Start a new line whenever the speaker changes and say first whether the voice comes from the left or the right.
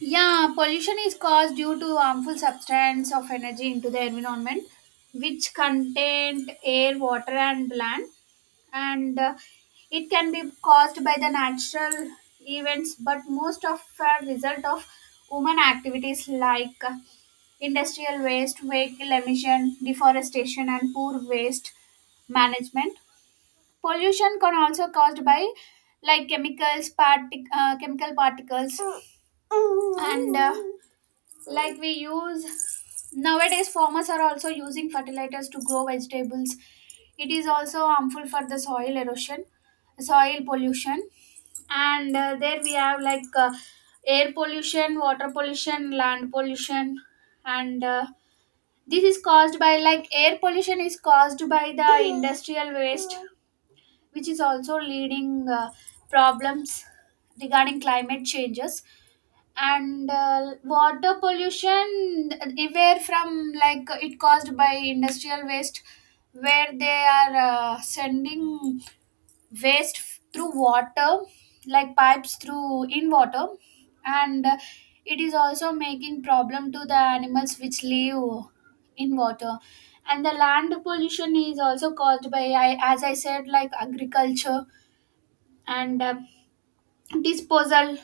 right: Yeah, pollution is caused due to harmful substance of energy into the environment, which contain air, water, and land, and it can be caused by the natural events, but most of a result of human activities like industrial waste, vehicle emission, deforestation, and poor waste management. Pollution can also caused by, like, chemicals, chemical particles, and like we use nowadays, farmers are also using fertilizers to grow vegetables, it is also harmful for the soil erosion, soil pollution, and there we have, like, air pollution, water pollution, land pollution, and this is caused by, like, air pollution is caused by the industrial waste, which is also leading problems regarding climate changes, and water pollution aware from, like, it caused by industrial waste where they are sending through water, like pipes through in water, and it is also making problem to the animals which live in water. And the land pollution is also caused by, as I said, like agriculture and disposal,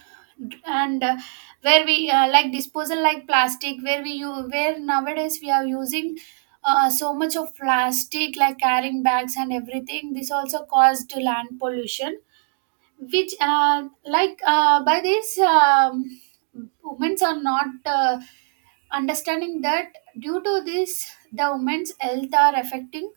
right: and where we, like disposal, like plastic, where nowadays we are using so much of plastic like carrying bags and everything, this also caused land pollution, which, by this, women are not understanding that due to this the women's health are affecting,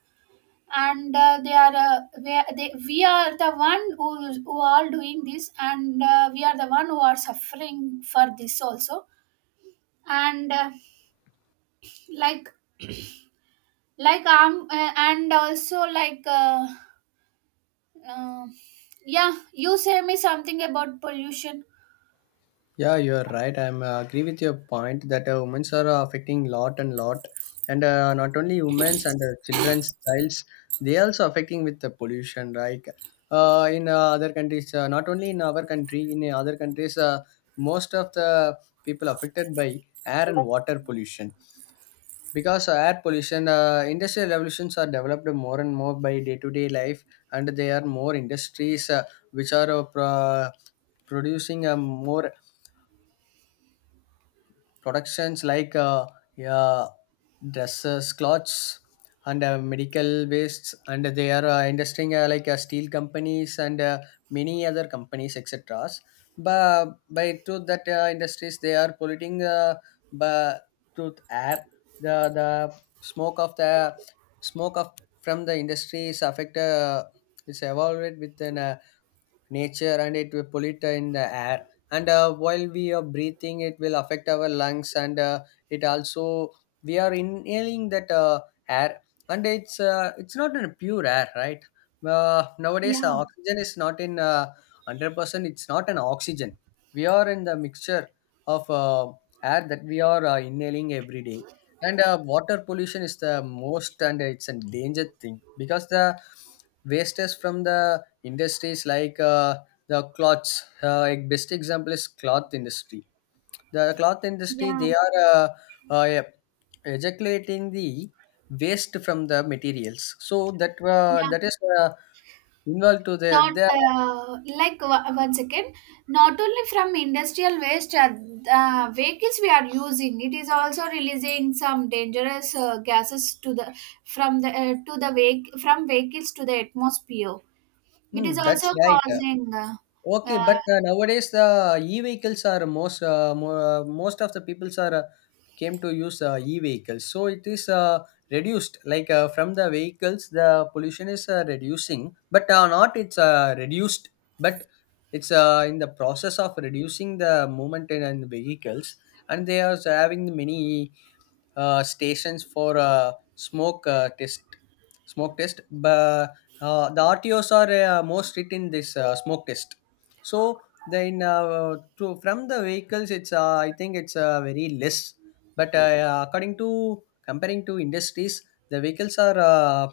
right: and they are we, they, we are the one who are doing this, and we are the one who are suffering for this also. And like and also, like, uh, yeah, you say me something about pollution.
left: Yeah, you're right. I'm agree with your point that women's are affecting lot and lot, and not only women's and children's childs, they also affecting with the pollution. Like in other countries, not only in our country, in other countries, most of the people affected by air and water pollution because air pollution, industrial revolutions are developed more and more by day to day life, and there are more industries, which are producing more productions like yeah, dresses, clothes, and medical wastes, and they are investing like steel companies and many other companies, etc. But by through that, industries, they are polluting by through air. The smoke of the smoke of from the industry is affected. It's evolved with an nature, and it will pollute in the air, and while we are breathing it will affect our lungs, and it also, we are inhaling that air, and it's not in pure air, right? Nowadays,
right: Yeah,
left: oxygen is not in, 100%, it's not an oxygen. We are in the mixture of air that we are inhaling every day. And water pollution is the most, and it's a danger thing because the wastes from the industries, like the cloths, a best example is cloth industry. The cloth industry,
right: yeah,
left: they are yeah, ejaculating the waste from the materials, so that
right: yeah.
left: that is involved to the,
right: not
left: the
right: like o- Once again, not only from industrial waste, vehicles we are using, it is also releasing some dangerous gases to the from the to the vehic from vehicles to the atmosphere, it is
left: Hmm, that's
right: also
left: right.
right: causing.
left: Okay, but
right: Uh,
left: nowadays the e-vehicles are most of the peoples are came to use e-vehicles. So it is reduced. Like from the vehicles, the pollution is reducing, but not it's reduced. But it's in the process of reducing the movement in the vehicles, and they are having many stations for smoke test, but the RTOs are more strict in this smoke test. So then from the vehicles it's I think it's very less, but according to, comparing to industries, the vehicles are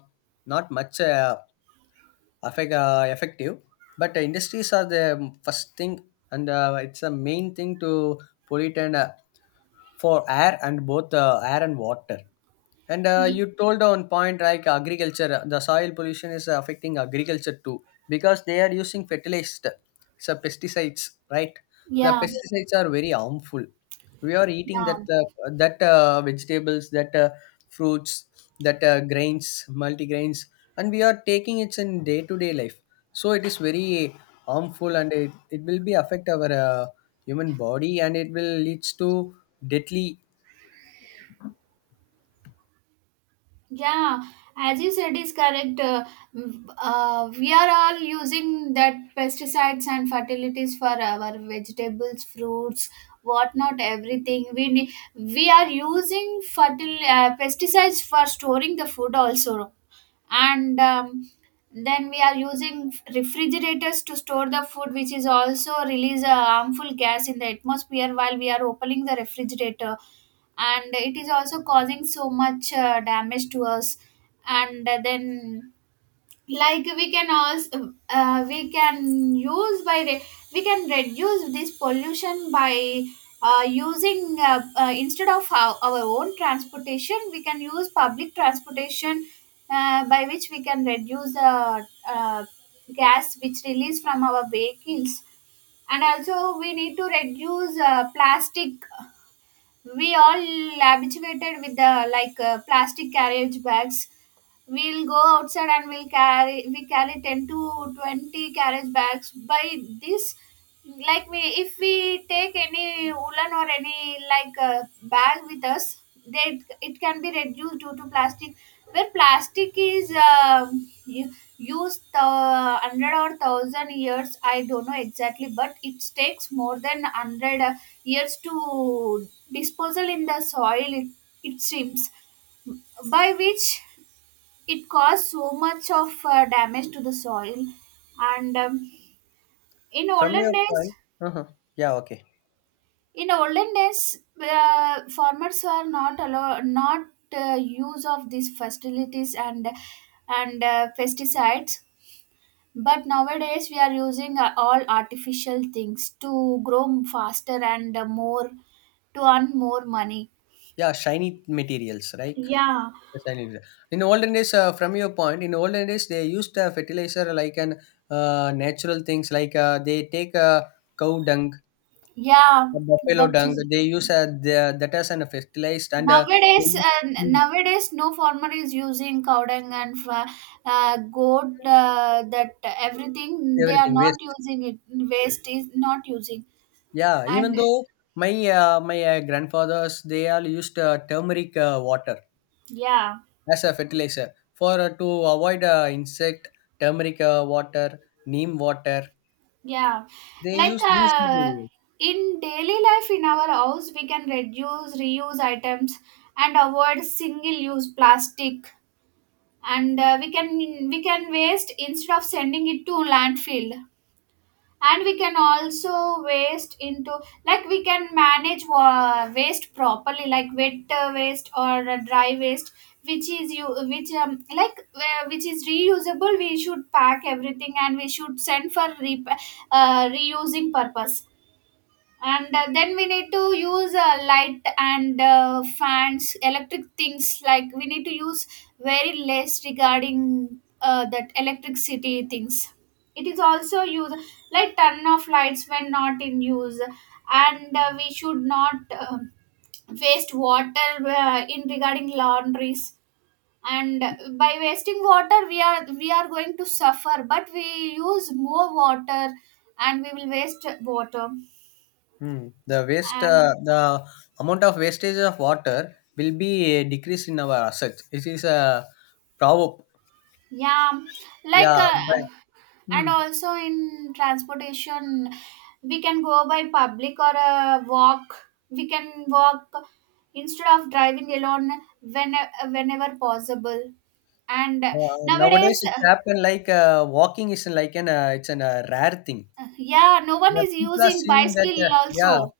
left: not much effective, but industries are the first thing, and it's a main thing to pollute, and for air and both air and water. And
right: y-
left: you told on point like agriculture, the soil pollution is affecting agriculture too, because they are using fertilized, so pesticides, right? The
right: yeah,
left: pesticides are very harmful. We are eating
right: yeah.
left: that vegetables, that fruits, that grains, multigrains, and we are taking it in day to day life. So it is very harmful, and it will be affect our human body, and it will leads to deadly.
right: Yeah, as you said is correct. We are all using that pesticides and fertilities for our vegetables, fruits, whatnot, everything. We are using fertil pesticides for storing the food also, and then we are using refrigerators to store the food, which is also release a harmful gas in the atmosphere while we are opening the refrigerator, and it is also causing so much damage to us. And then, like, we can also we can use by re- we can reduce this pollution by using, instead of our own transportation, we can use public transportation, by which we can reduce the gas which release from our vehicles. And also we need to reduce plastic. We all habituated with the, like, plastic carriage bags. We'll go outside and we carry 10 to 20 carriage bags by this. Like, we if we take any woolen or any, like, bag with us, that it can be reduced due to plastic. Where plastic is, u- used 100 or 1000 years, I don't know exactly, but it takes more than 100 years to disposal in the soil, it seems, by which it caused so much of damage to the soil. And in
left: From
right: olden
left: your
right: days,
left: point, yeah, okay.
right: farmers were not use of these fertilities, and pesticides. But nowadays we are using, all artificial things to grow faster and more, to earn more money.
left: Yeah, shiny materials, right?
right: Yeah,
left: The shiny material. In olden days, from your point, in olden days they used fertilizer like an natural things, like they take cow dung,
right: yeah.
left: or buffalo
right: that
left: dung.
right: is
left: They use that as a fertilized, and they
right: Nowadays,
left: use
right: no farmer is using cow dung and, goat. That everything they are
left: everything
right: not
left: waste.
right: using it. Waste is not using.
left: Yeah, even
right: And
left: though my my grandfathers, they all used turmeric water
right: yeah,
left: as a fertilizer for to avoid insect, turmeric water, neem water.
right: yeah,
left: They
right: like,
left: use these materials.
right: in daily life in our house, we can reduce, reuse items, and avoid single-use plastic. And we can waste instead of sending it to landfill. And we can also waste into, like, we can manage waste properly, like wet waste or dry waste, which is you which like which is reusable. We should pack everything and we should send for reusing purpose. And then we need to use light and fans, electric things, like we need to use very less regarding that electricity things, it is also used, like turn off lights when not in use. And we should not waste water in regarding laundries. And by wasting water, we are going to suffer but we use more water and we will waste water.
left: Hmm. The waste,
right: And
left: the amount of wastage of water will be decreased in our assets. It is a proverb.
right: yeah, like,
left: Yeah, but hmm.
right: and also in transportation, we can go by public or, walk, we can walk instead of driving alone, whenever possible. And
left: Nowadays
right: nowadays,
left: it's happened like walking is like an it's an rare thing.
right: yeah, no one
left: The
right: is
left: people are
right: using
left: seeing that.
right: bicycle
left: Yeah,
right: also.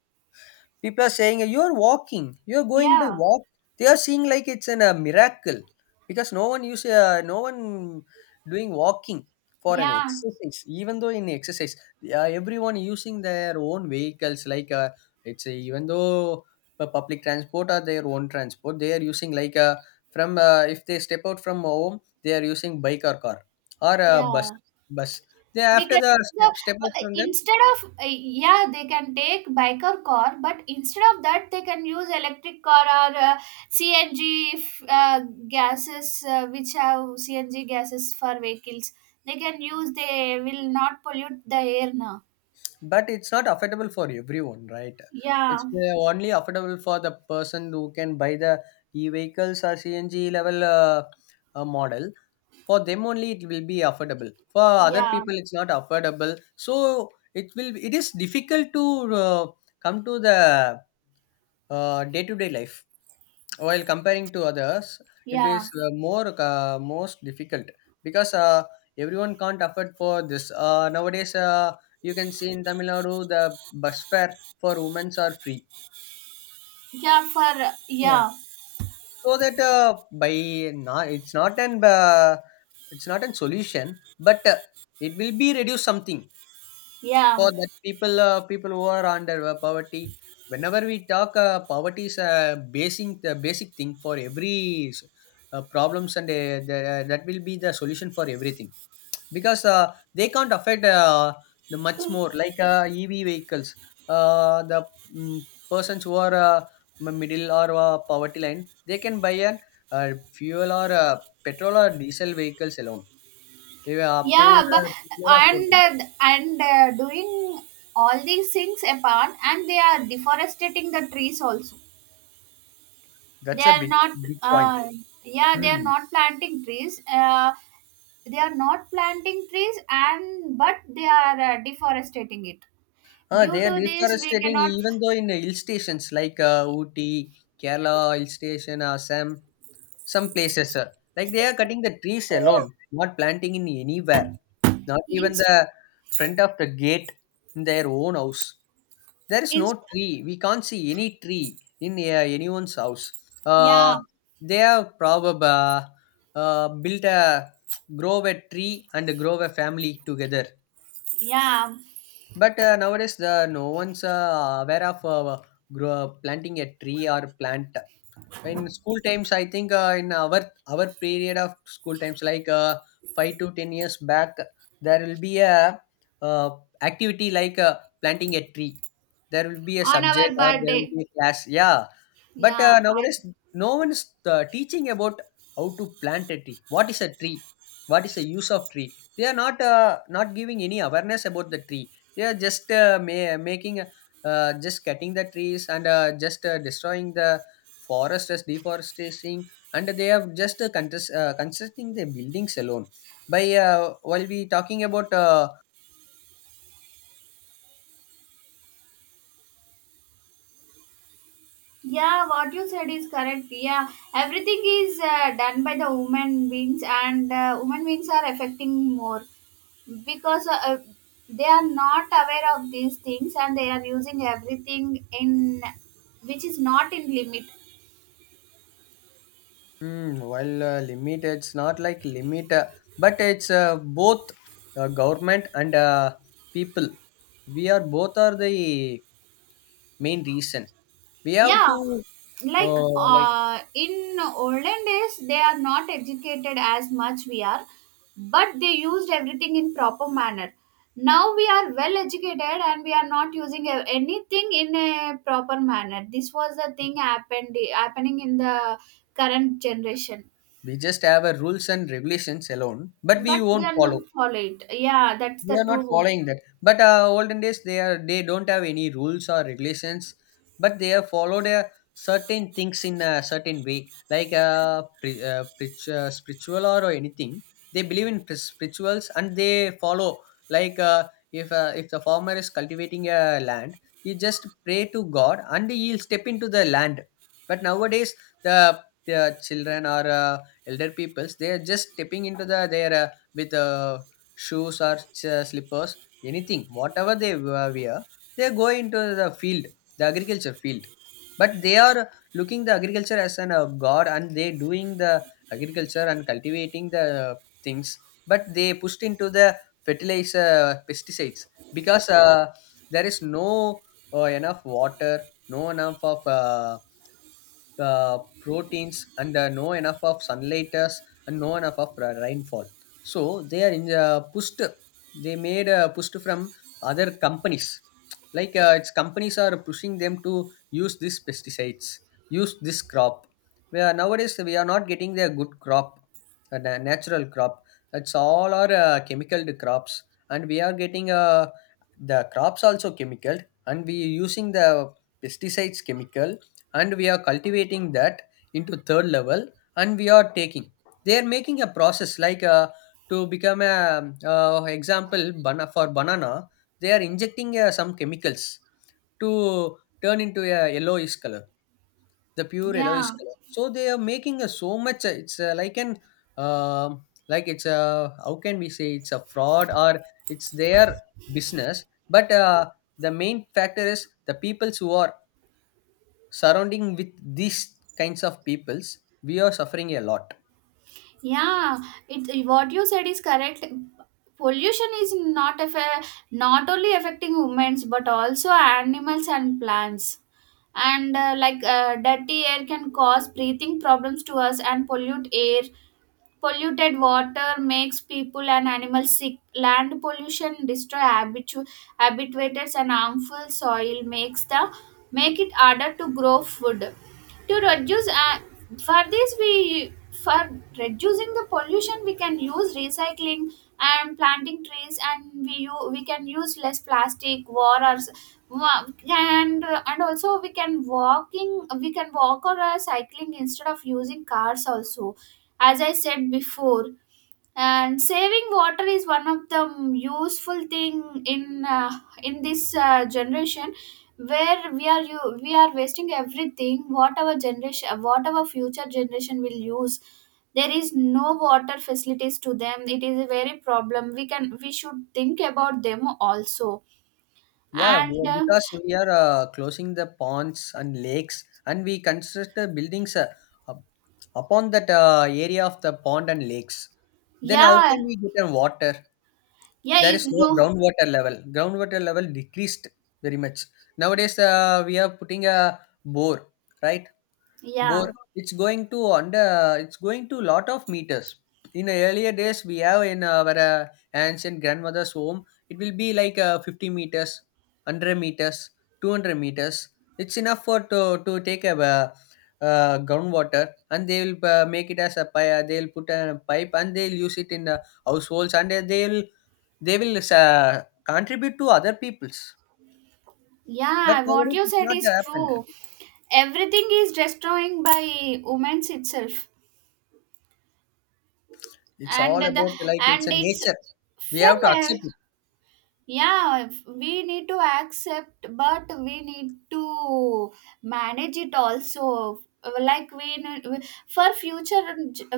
left: people are saying, "You're walking, you're going by
right: Yeah,
left: walk." They are seeing like it's a miracle, because no one doing walking for an
right: yeah,
left: exercise. Even though in exercise, they everyone using their own vehicles, like it's a, even though the public transport or their own transport, they are using like from if they step out from home, they are using bike or car or bus.
right: yeah.
left: Bus. They after
right: Because, so,
left: step out from them,
right: instead of, yeah, they can take bike or car, but instead of that they can use electric car or, cng f- uh, gases, which have CNG gases for vehicles, they can use, they will not pollute the air now.
left: but it's not affordable for everyone, right?
right: Yeah,
left: It's only affordable for the person who can buy the e-vehicles or CNG level, model. For them only it will be affordable, for other
right: yeah,
left: people it's not affordable, so it is difficult to come to the day-to-day life, while comparing to others it is
right: yeah,
left: more most difficult, because everyone can't afford for this. Nowadays, you can see in Tamil Nadu the bus fare for women are free.
right: yeah for,
left: Yeah.
right: yeah,
left: So that by not it's not an it's not a solution, but it will be reduce something for
right: yeah,
left: that people who are under poverty. Whenever we talk, poverty is a basic the basic thing for every problems, and that will be the solution for everything, because they can't affect the much more like ev vehicles, uh, the mm, persons who are middle or poverty line, they can buy an uh, fuel or petrol or diesel vehicles alone, even up to
right: yeah, but.
left: the
right: and
left: four-wheeler.
right: uh, and uh, doing all these things apart, and they are deforestating the trees also. They
left: That's a
right: are
left: big
right: not
left: big point.
right: uh, yeah, they are
left: Hmm.
right: not planting trees, and but they are deforestating it.
left: They
right: Due
left: are
right: to this, we
left: deforestating
right: cannot.
left: even though in hill stations like Ooty, Kerala hill station, Assam, some places. Like they are cutting the trees alone, not planting in anywhere, not even
right: Inst,
left: the front of the gate in their own house. There is
right: inst
left: no tree. We can't see any tree in anyone's house.
right: Yeah,
left: Uh, they have probably built a grow a tree and grow a family together.
right: yeah,
left: But nowadays, no one's aware of planting a tree or plant. In school times I think in our period of school times, like 5 to 10 years back, there will be a uh, activity like planting a tree. There will be a
right: on our
left: subject or there will
right: birthday.
left: be a class, yeah. But
right: yeah I,
left: nowadays, no one is teaching about how to plant a tree, what is a tree, what is the use of tree. They are not giving any awareness about the tree. They are just making, just cutting the trees, and just destroying the forest as deforestation, and they are just constructing their buildings alone. By While we talking about
right: yeah, what you said is correct. Yeah, everything is done by the human beings, and women beings are affecting more, because they are not aware of these things and they are using everything in which is not in limit.
left: mm, while limit, it's not like limit, but it's both government and people. We are both are the main reason. We have
right: Yeah,
left: to
right: like,
left: like,
right: in olden days, they are not educated as much we are, but they used everything in proper manner. Now we are well educated and we are not using anything in a proper manner. This was the thing happened happening in the current generation.
left: we just have a rules and regulations alone, but
right: But
left: we
right: we
left: won't
right: are
left: follow.
right: not follow it, yeah, that's
left: We
right: the
left: are not
right: true.
left: following that. But olden days, they don't have any rules or regulations, but they have followed certain things in a certain way, like spiritual, or anything. They believe in spirituals and they follow. Like if the farmer is cultivating a land, he just pray to God and he'll step into the land. But nowadays, the the children or elder peoples, they are just stepping into the their with shoes or slippers, anything, whatever they wear, they go into the field, the agriculture field. But they are looking the agriculture as an god, and they doing the agriculture and cultivating the things. But they pushed into the fertilizer pesticides because there is no enough water, no enough of uh, proteins and no enough of sunlight us and no enough of rainfall. So they are in pushed, they made pushed from other companies, like its companies are pushing them to use these pesticides, use this crop. We are nowadays, we are not getting the good crop, a natural crop. It's all our chemical crops, and we are getting the crops also chemical, and we using the pesticides chemical, and we are cultivating that into third level. And we are taking, they are making a process like to become a example for banana, they are injecting some chemicals to turn into a yellowish color, the pure yellowish
right: Yeah,
left: color. So they are making a so much it's like an um like it's a, how can we say, it's a fraud or it's their business. But the main factor is the peoples who are surrounding with these kinds of peoples, we are suffering a lot.
right: yeah. It what you said is correct. Pollution is not only affecting humans but also animals and plants. And like, dirty air can cause breathing problems to us and pollute air. Polluted water makes people and animals sick. Land pollution destroy habitats, and harmful soil makes the make it harder to grow food. To reduce for this we for reducing the pollution, we can use recycling and planting trees, and we can use less plastic, war or s- wa- and and also we can walking, we can walk or cycling instead of using cars also, as I said before. And saving water is one of the useful thing in, in this generation where we are wasting everything. What our generation, what our future generation will use? There is no water facilities to them. It is a very problem. We can we should think about them also.
left: Yeah, we
right: And
left: are, because we are closing the ponds and lakes and we construct the buildings up- upon that area of the pond and lakes. Then how
right: yeah,
left: can we get a water?
right: yeah,
left: There is no
right: no,
left: groundwater level, groundwater level decreased very much. Nowadays we are putting a bore, right?
right: yeah,
left: Bore, it's going to under, it's going to lot of meters. In the earlier days, we have in our aunts and grandmother's home, it will be like 50 meters, 100 meters, 200 meters. It's enough for to take a groundwater, and they will make it as a pipe, they will put a pipe, and they will use it in the households, and they will, they will contribute to other people's. But
right: yeah, what
left: nowadays
right: you
left: it's
right: said
left: not
right: is
left: happened.
right: true. Everything is destroying by women's itself.
left: It's all
right: And the
left: about like it's
right: and
left: a
right: it's
left: nature. We
right: from
left: have to
right: a
left: accept.
right: Yeah, we need to accept but we need to manage it also. Like, we need for future,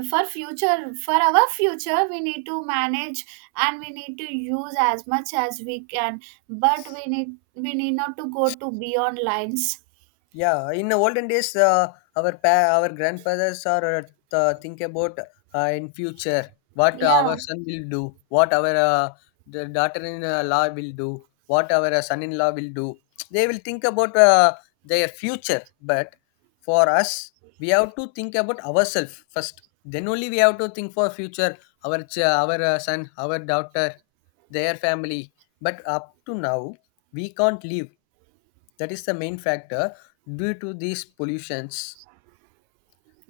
right: for our future we need to manage, and we need to use as much as we can, but we need not to go to beyond lines.
left: Yeah, in the olden days, our our grandfathers are think about in future what
right: Yeah,
left: our son will do, what our the daughter-in-law will do, what our son-in-law will do. They will think about their future, but for us, we have to think about ourselves first. Then only we have to think for future, our our son, our daughter, their family. But up to now, we can't live, that is the main factor, due to these pollutions.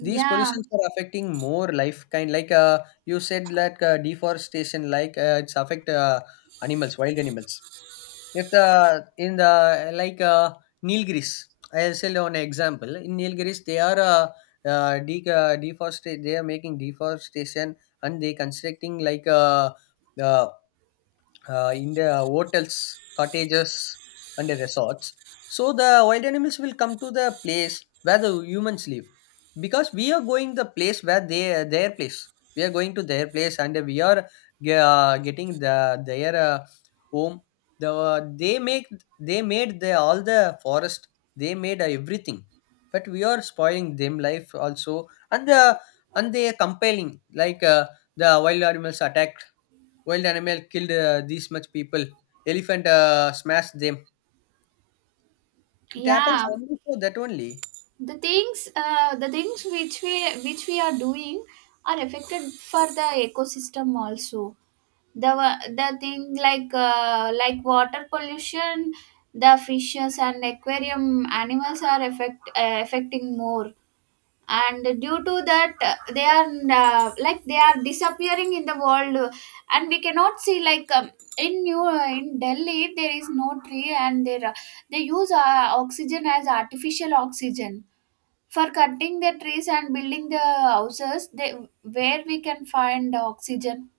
left: These pollutions are affecting more life kind like you said that deforestation, like it's affect animals, wild animals. If the in the like Nilgiris, I'll say an example, in Nilgiris they are deforestation, they are making deforestation, and they constructing like uh, in the hotels, cottages, and the resorts. So the wild animals will come to the place where the humans live, because we are going the place where they their place. We are going to their place, and we are getting the their home. The, they make, they made the all the forest. They made everything, but we are spoiling them life also. And the, and they are compelling like. The wild animals attack, wild animal killed these much people, elephant smashed them. It happens
right: yeah.
left: only for that only.
right: The things which we are doing are affected for the ecosystem also. The, the thing, like, like water pollution. The fishes and aquarium animals are affecting more, and due to that, they are, they are disappearing in the world. And we cannot see, like, in new in Delhi there is no tree, and they use oxygen as artificial oxygen. For cutting the trees and building the houses, where we can find oxygen.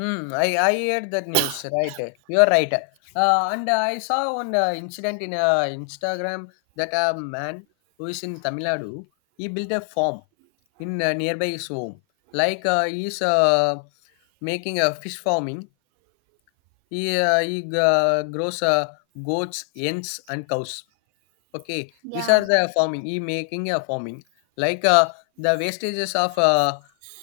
left: Hmm, I heard that news, right? You are right, and I saw one incident in Instagram, that a man who is in Tamil Nadu, he built a farm in nearby his home. Like he's making a fish farming. He he grows goats, hens and cows. Okay, these are
right: Yeah,
left: the farming, e-making a farming. Like the wastages of uh,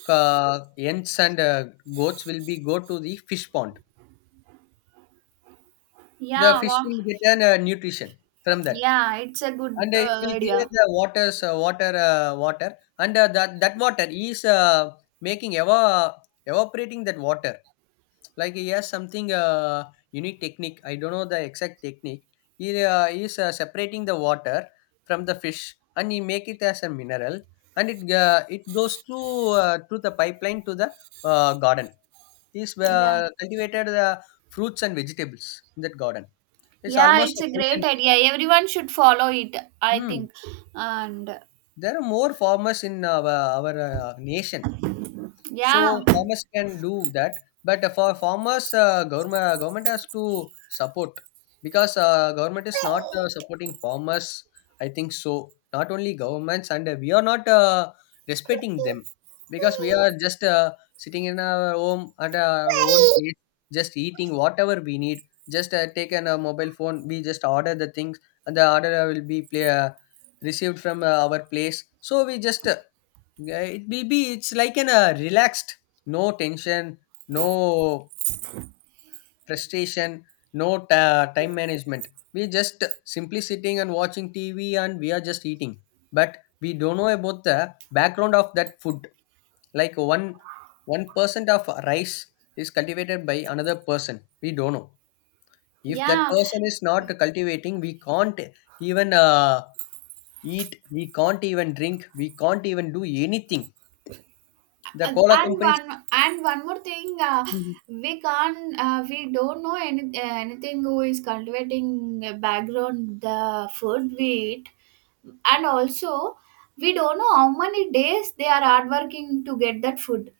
left: uh, ants and goats will be go to the fish pond. The
right: yeah,
left: fish
right: wow.
left: will get an nutrition from that,
right: Yeah. It's a
left: and
right: good
left: it will clear
right: idea.
left: the waters, water, and that that water is making evaporating that water. Like he has something unique technique, I don't know the exact technique. He is separating the water from the fish, and he make it as a mineral, and it it goes through through the pipeline to the garden. He's
right: Yeah,
left: cultivated the fruits and vegetables in that garden. It's
right: yeah.
left: almost
right: It's
left: a
right: a great
left: consent.
right: idea. Everyone should follow it. I
left: Hmm.
right: think. And
left: There are more farmers in our nation. So
right: yeah,
left: farmers can do that, but for farmers, government has to support, because government is not supporting farmers. I think so. Not only governments, and we are not respecting them, because we are just sitting in our home at our own place, just eating whatever we need. Just take a mobile phone, we just order the things, and the order will be play, received from our place. So we just yeah, it maybe it's like an relaxed, no tension, no frustration, no ta time management. We just simply sitting and watching TV and we are just eating. But we don't know about the background of that food. Like one percent of rice is cultivated by another person. We don't know. If that
right: yeah.
left: person is not cultivating, we can't even eat. We can't even drink. We can't even do anything. The
right: and
left: cola
right: and
left: companies.
right: one and one more thing, we don't know any, anything, who is cultivating a background, the food we eat. And also we don't know how many days they are hard working to get that food.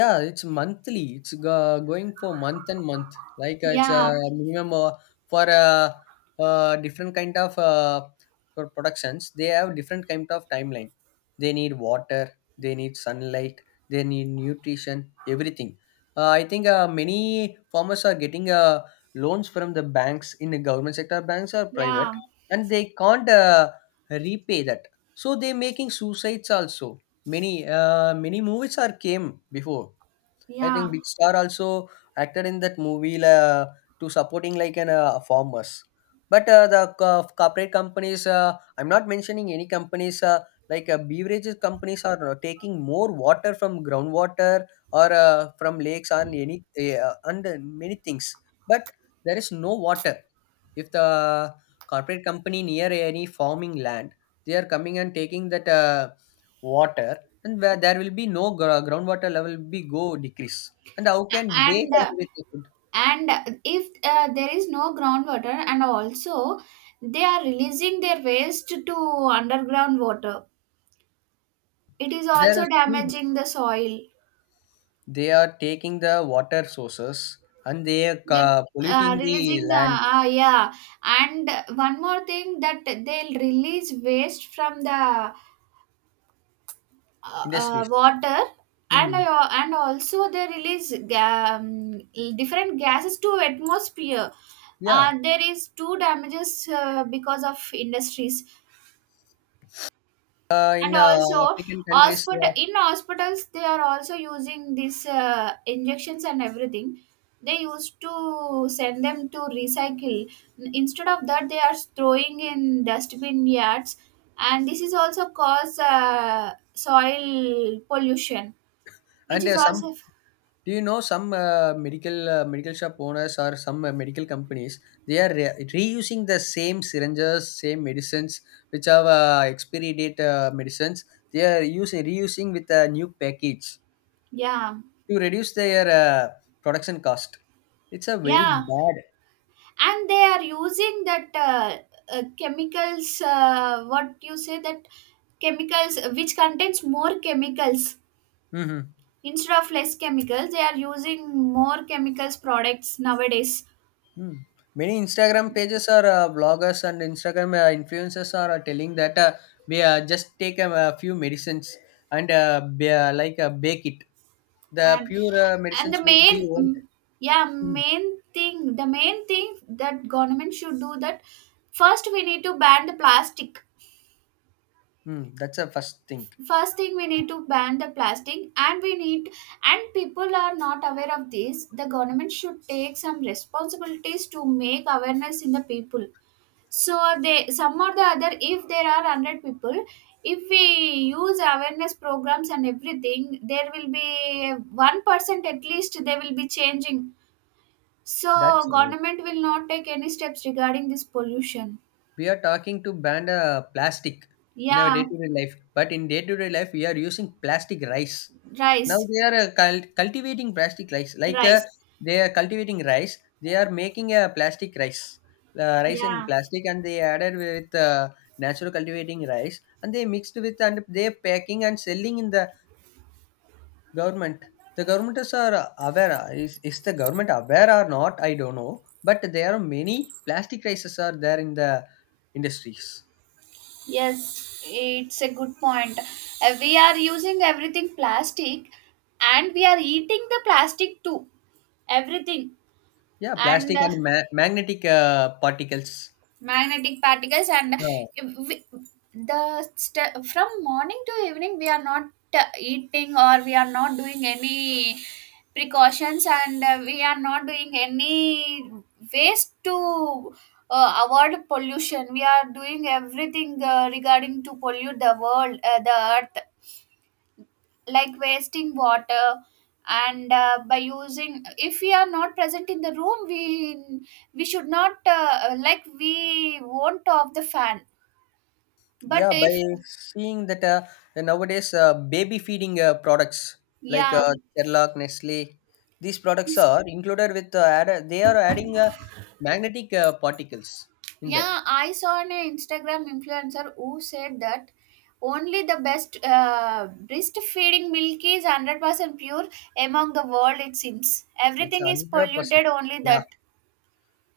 left: Yeah, it's monthly. It's going for month and month. Like it's a
right: Yeah,
left: minimum for different kind of productions. They have different kind of timeline. They need water. They need sunlight. They need nutrition. Everything. I think many farmers are getting loans from the banks in the government sector banks or private,
right: yeah,
left: and they can't repay that. So they're making suicides also. Many many movies are came before. I think
right: yeah.
left: Big Star also acted in that movie to supporting like an farmers. But corporate companies, I'm not mentioning any companies like beverages companies are taking more water from groundwater or from lakes and any and many things. But there is no water. If the corporate company near any farming land, they are coming and taking that water, and where there will be no groundwater level will be go decrease, and how can they
right: and uh,
left: cultivate the food?
right: and if there is no groundwater, and also they are releasing their waste to underground water, it is
left: There is
right: also
left: food.
right: damaging the soil.
left: They are taking the water sources, and they are
right: With,
left: polluting the
right: releasing the,
left: land,
right: ah, yeah. And one more thing, that they'll release waste from the,
left: industries.
right: water. And
left: Hmm.
right: also they release, different gases to atmosphere.
left: Yeah,
right: There is two damages because of industries. And
left: in
right: also,
left: African countries,
right: hospital in hospitals they are also using these injections and everything. They used to send them to recycle, instead of that they are throwing in dustbin yards. And this is also cause soil pollution, which
left: and
right: is
left: some.
right: also.
left: Do you know some medical shop owners or some medical companies? They are reusing the same syringes, same medicines, which have expiry date medicines. They are using reusing with a new package
right: Yeah,
left: to reduce their production cost. It's a very
right: yeah.
left: bad.
right: And they are using that, chemicals, what you say, that chemicals which contains more chemicals.
left: Mhm.
right: Instead of less chemicals, they are using more chemicals products nowadays.
left: Hmm. Many Instagram pages or bloggers and Instagram influencers are telling that we just take a few medicines and like bake it. The
right: and
left: pure
right: and
left: medicines
right: the
left: will be
right: main,
left: owned.
right: yeah,
left: Mm.
right: main thing that government should do, that first we need to ban the plastic.
left: Mm, that's a first thing.
right: First thing, we need to ban the plastic, and we need, and people are not aware of this, the government should take some responsibilities to make awareness in the people, so they, some or the other, if there are 100 people, if we use awareness programs and everything, there will be 1% at least they will be changing. So
left: That's right.
right: government will not take any steps regarding this pollution.
left: We are talking to ban plastic in our
right: Yeah.
left: day-to-day life, but in day-to-day life we are using plastic rice. Now
right: Rice,
left: they are cultivating plastic rice. Like
right: rice.
left: they are cultivating rice, they are making a plastic rice, rice in
right: Yeah,
left: plastic, and they added with natural cultivating rice, and they mixed with and they packing and selling in the government. The government is are aware. Is the government aware or not? I don't know. But there are many plastic crises are there in the industries.
right: yes, it's a good point. We are using everything plastic, and we are eating the plastic too, everything.
left: Yeah,
right: And
left: plastic and magnetic particles.
right: magnetic particles. And
left: Yeah.
right: we, from morning to evening, we are not eating or we are not doing any precautions, and we are not doing any ways to avoid pollution, we are doing everything, regarding to pollute the earth, like wasting water. And by using, if we are not present in the room, we should not, like, we won't off the fan, but
left: Yeah, by
right: if.
left: seeing that nowadays baby feeding products like
right: Yeah,
left: Cerelac, Nestle, these products
right: this
left: are included with they are adding magnetic particles in that.
right: yeah, I saw an Instagram influencer who said that only the best, breast feeding milk is 100% pure among the world, it seems.
left: It's
right: Everything is
left: 100%.
right: polluted, only
left: Yeah,
right: that.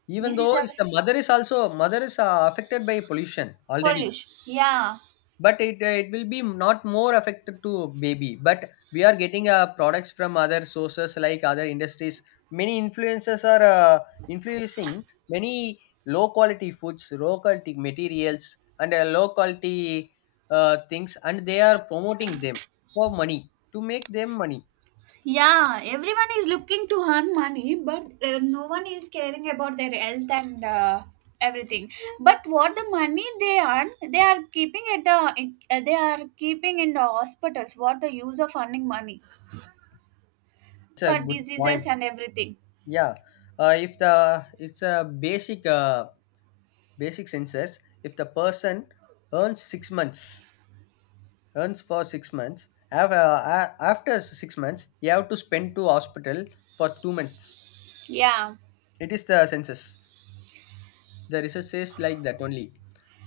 left: even
right: This is
left: though
right: a
left: if the mother is also mother is affected by pollution already,
right: pollution. Yeah.
left: but it it will be not more affected to baby. But we are getting products from other sources like other industries. Many influencers are influencing many low quality foods, low quality materials, and low quality things, and they are promoting them for money to make them money.
right: Yeah, everyone is looking to earn money, but no one is caring about their health and everything. But what the money they earn, they are keeping at they are keeping in the hospitals. What the use of earning money
left: It's a
right: for
left: good
right: diseases
left: point.
right: and everything?
left: Yeah, if the it's a basic. Basic senses, if the person earns 6 months, earns for 6 months after 6 months you have to spend to hospital for 2 months.
right: Yeah,
left: It is the census, the research says like that only.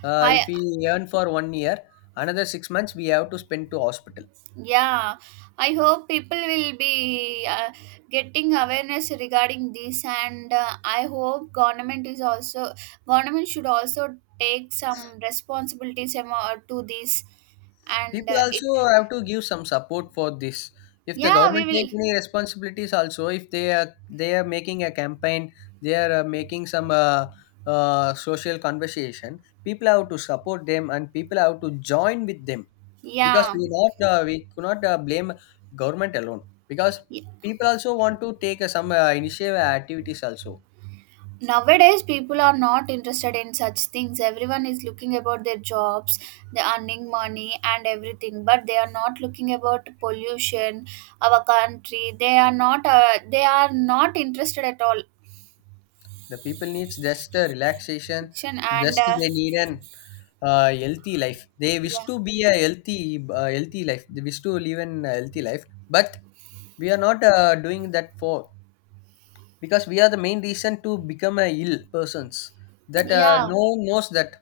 left: If
right: I
left: we earn for 1 year, another 6 months we have to spend to hospital.
right: yeah, I hope people will be getting awareness regarding this, and I hope, government should also take some responsibilities, to this, and
left: People
right: it,
left: also have to give some support for this. If the
right: yeah, we
left: government take
right: will,
left: any responsibilities also, if they are, they are making a campaign, they are making some social conversation, people have to support them, and people have to join with them. Because
right: yeah.
left: we not we could not blame government alone, because people also want to take some initiative activities also.
right: Nowadays people are not interested in such things, everyone is looking about their jobs, the earning money and everything, but they are not looking about pollution. Our country, they are not interested at all.
left: The people needs just a relaxation,
right: And
left: just they need an healthy life. They wish
right: yeah,
left: to be a healthy, healthy life. They wish to live in a healthy life, but we are not doing that for, because we are the main reason to become a ill persons. That
right: yeah.
left: no one knows that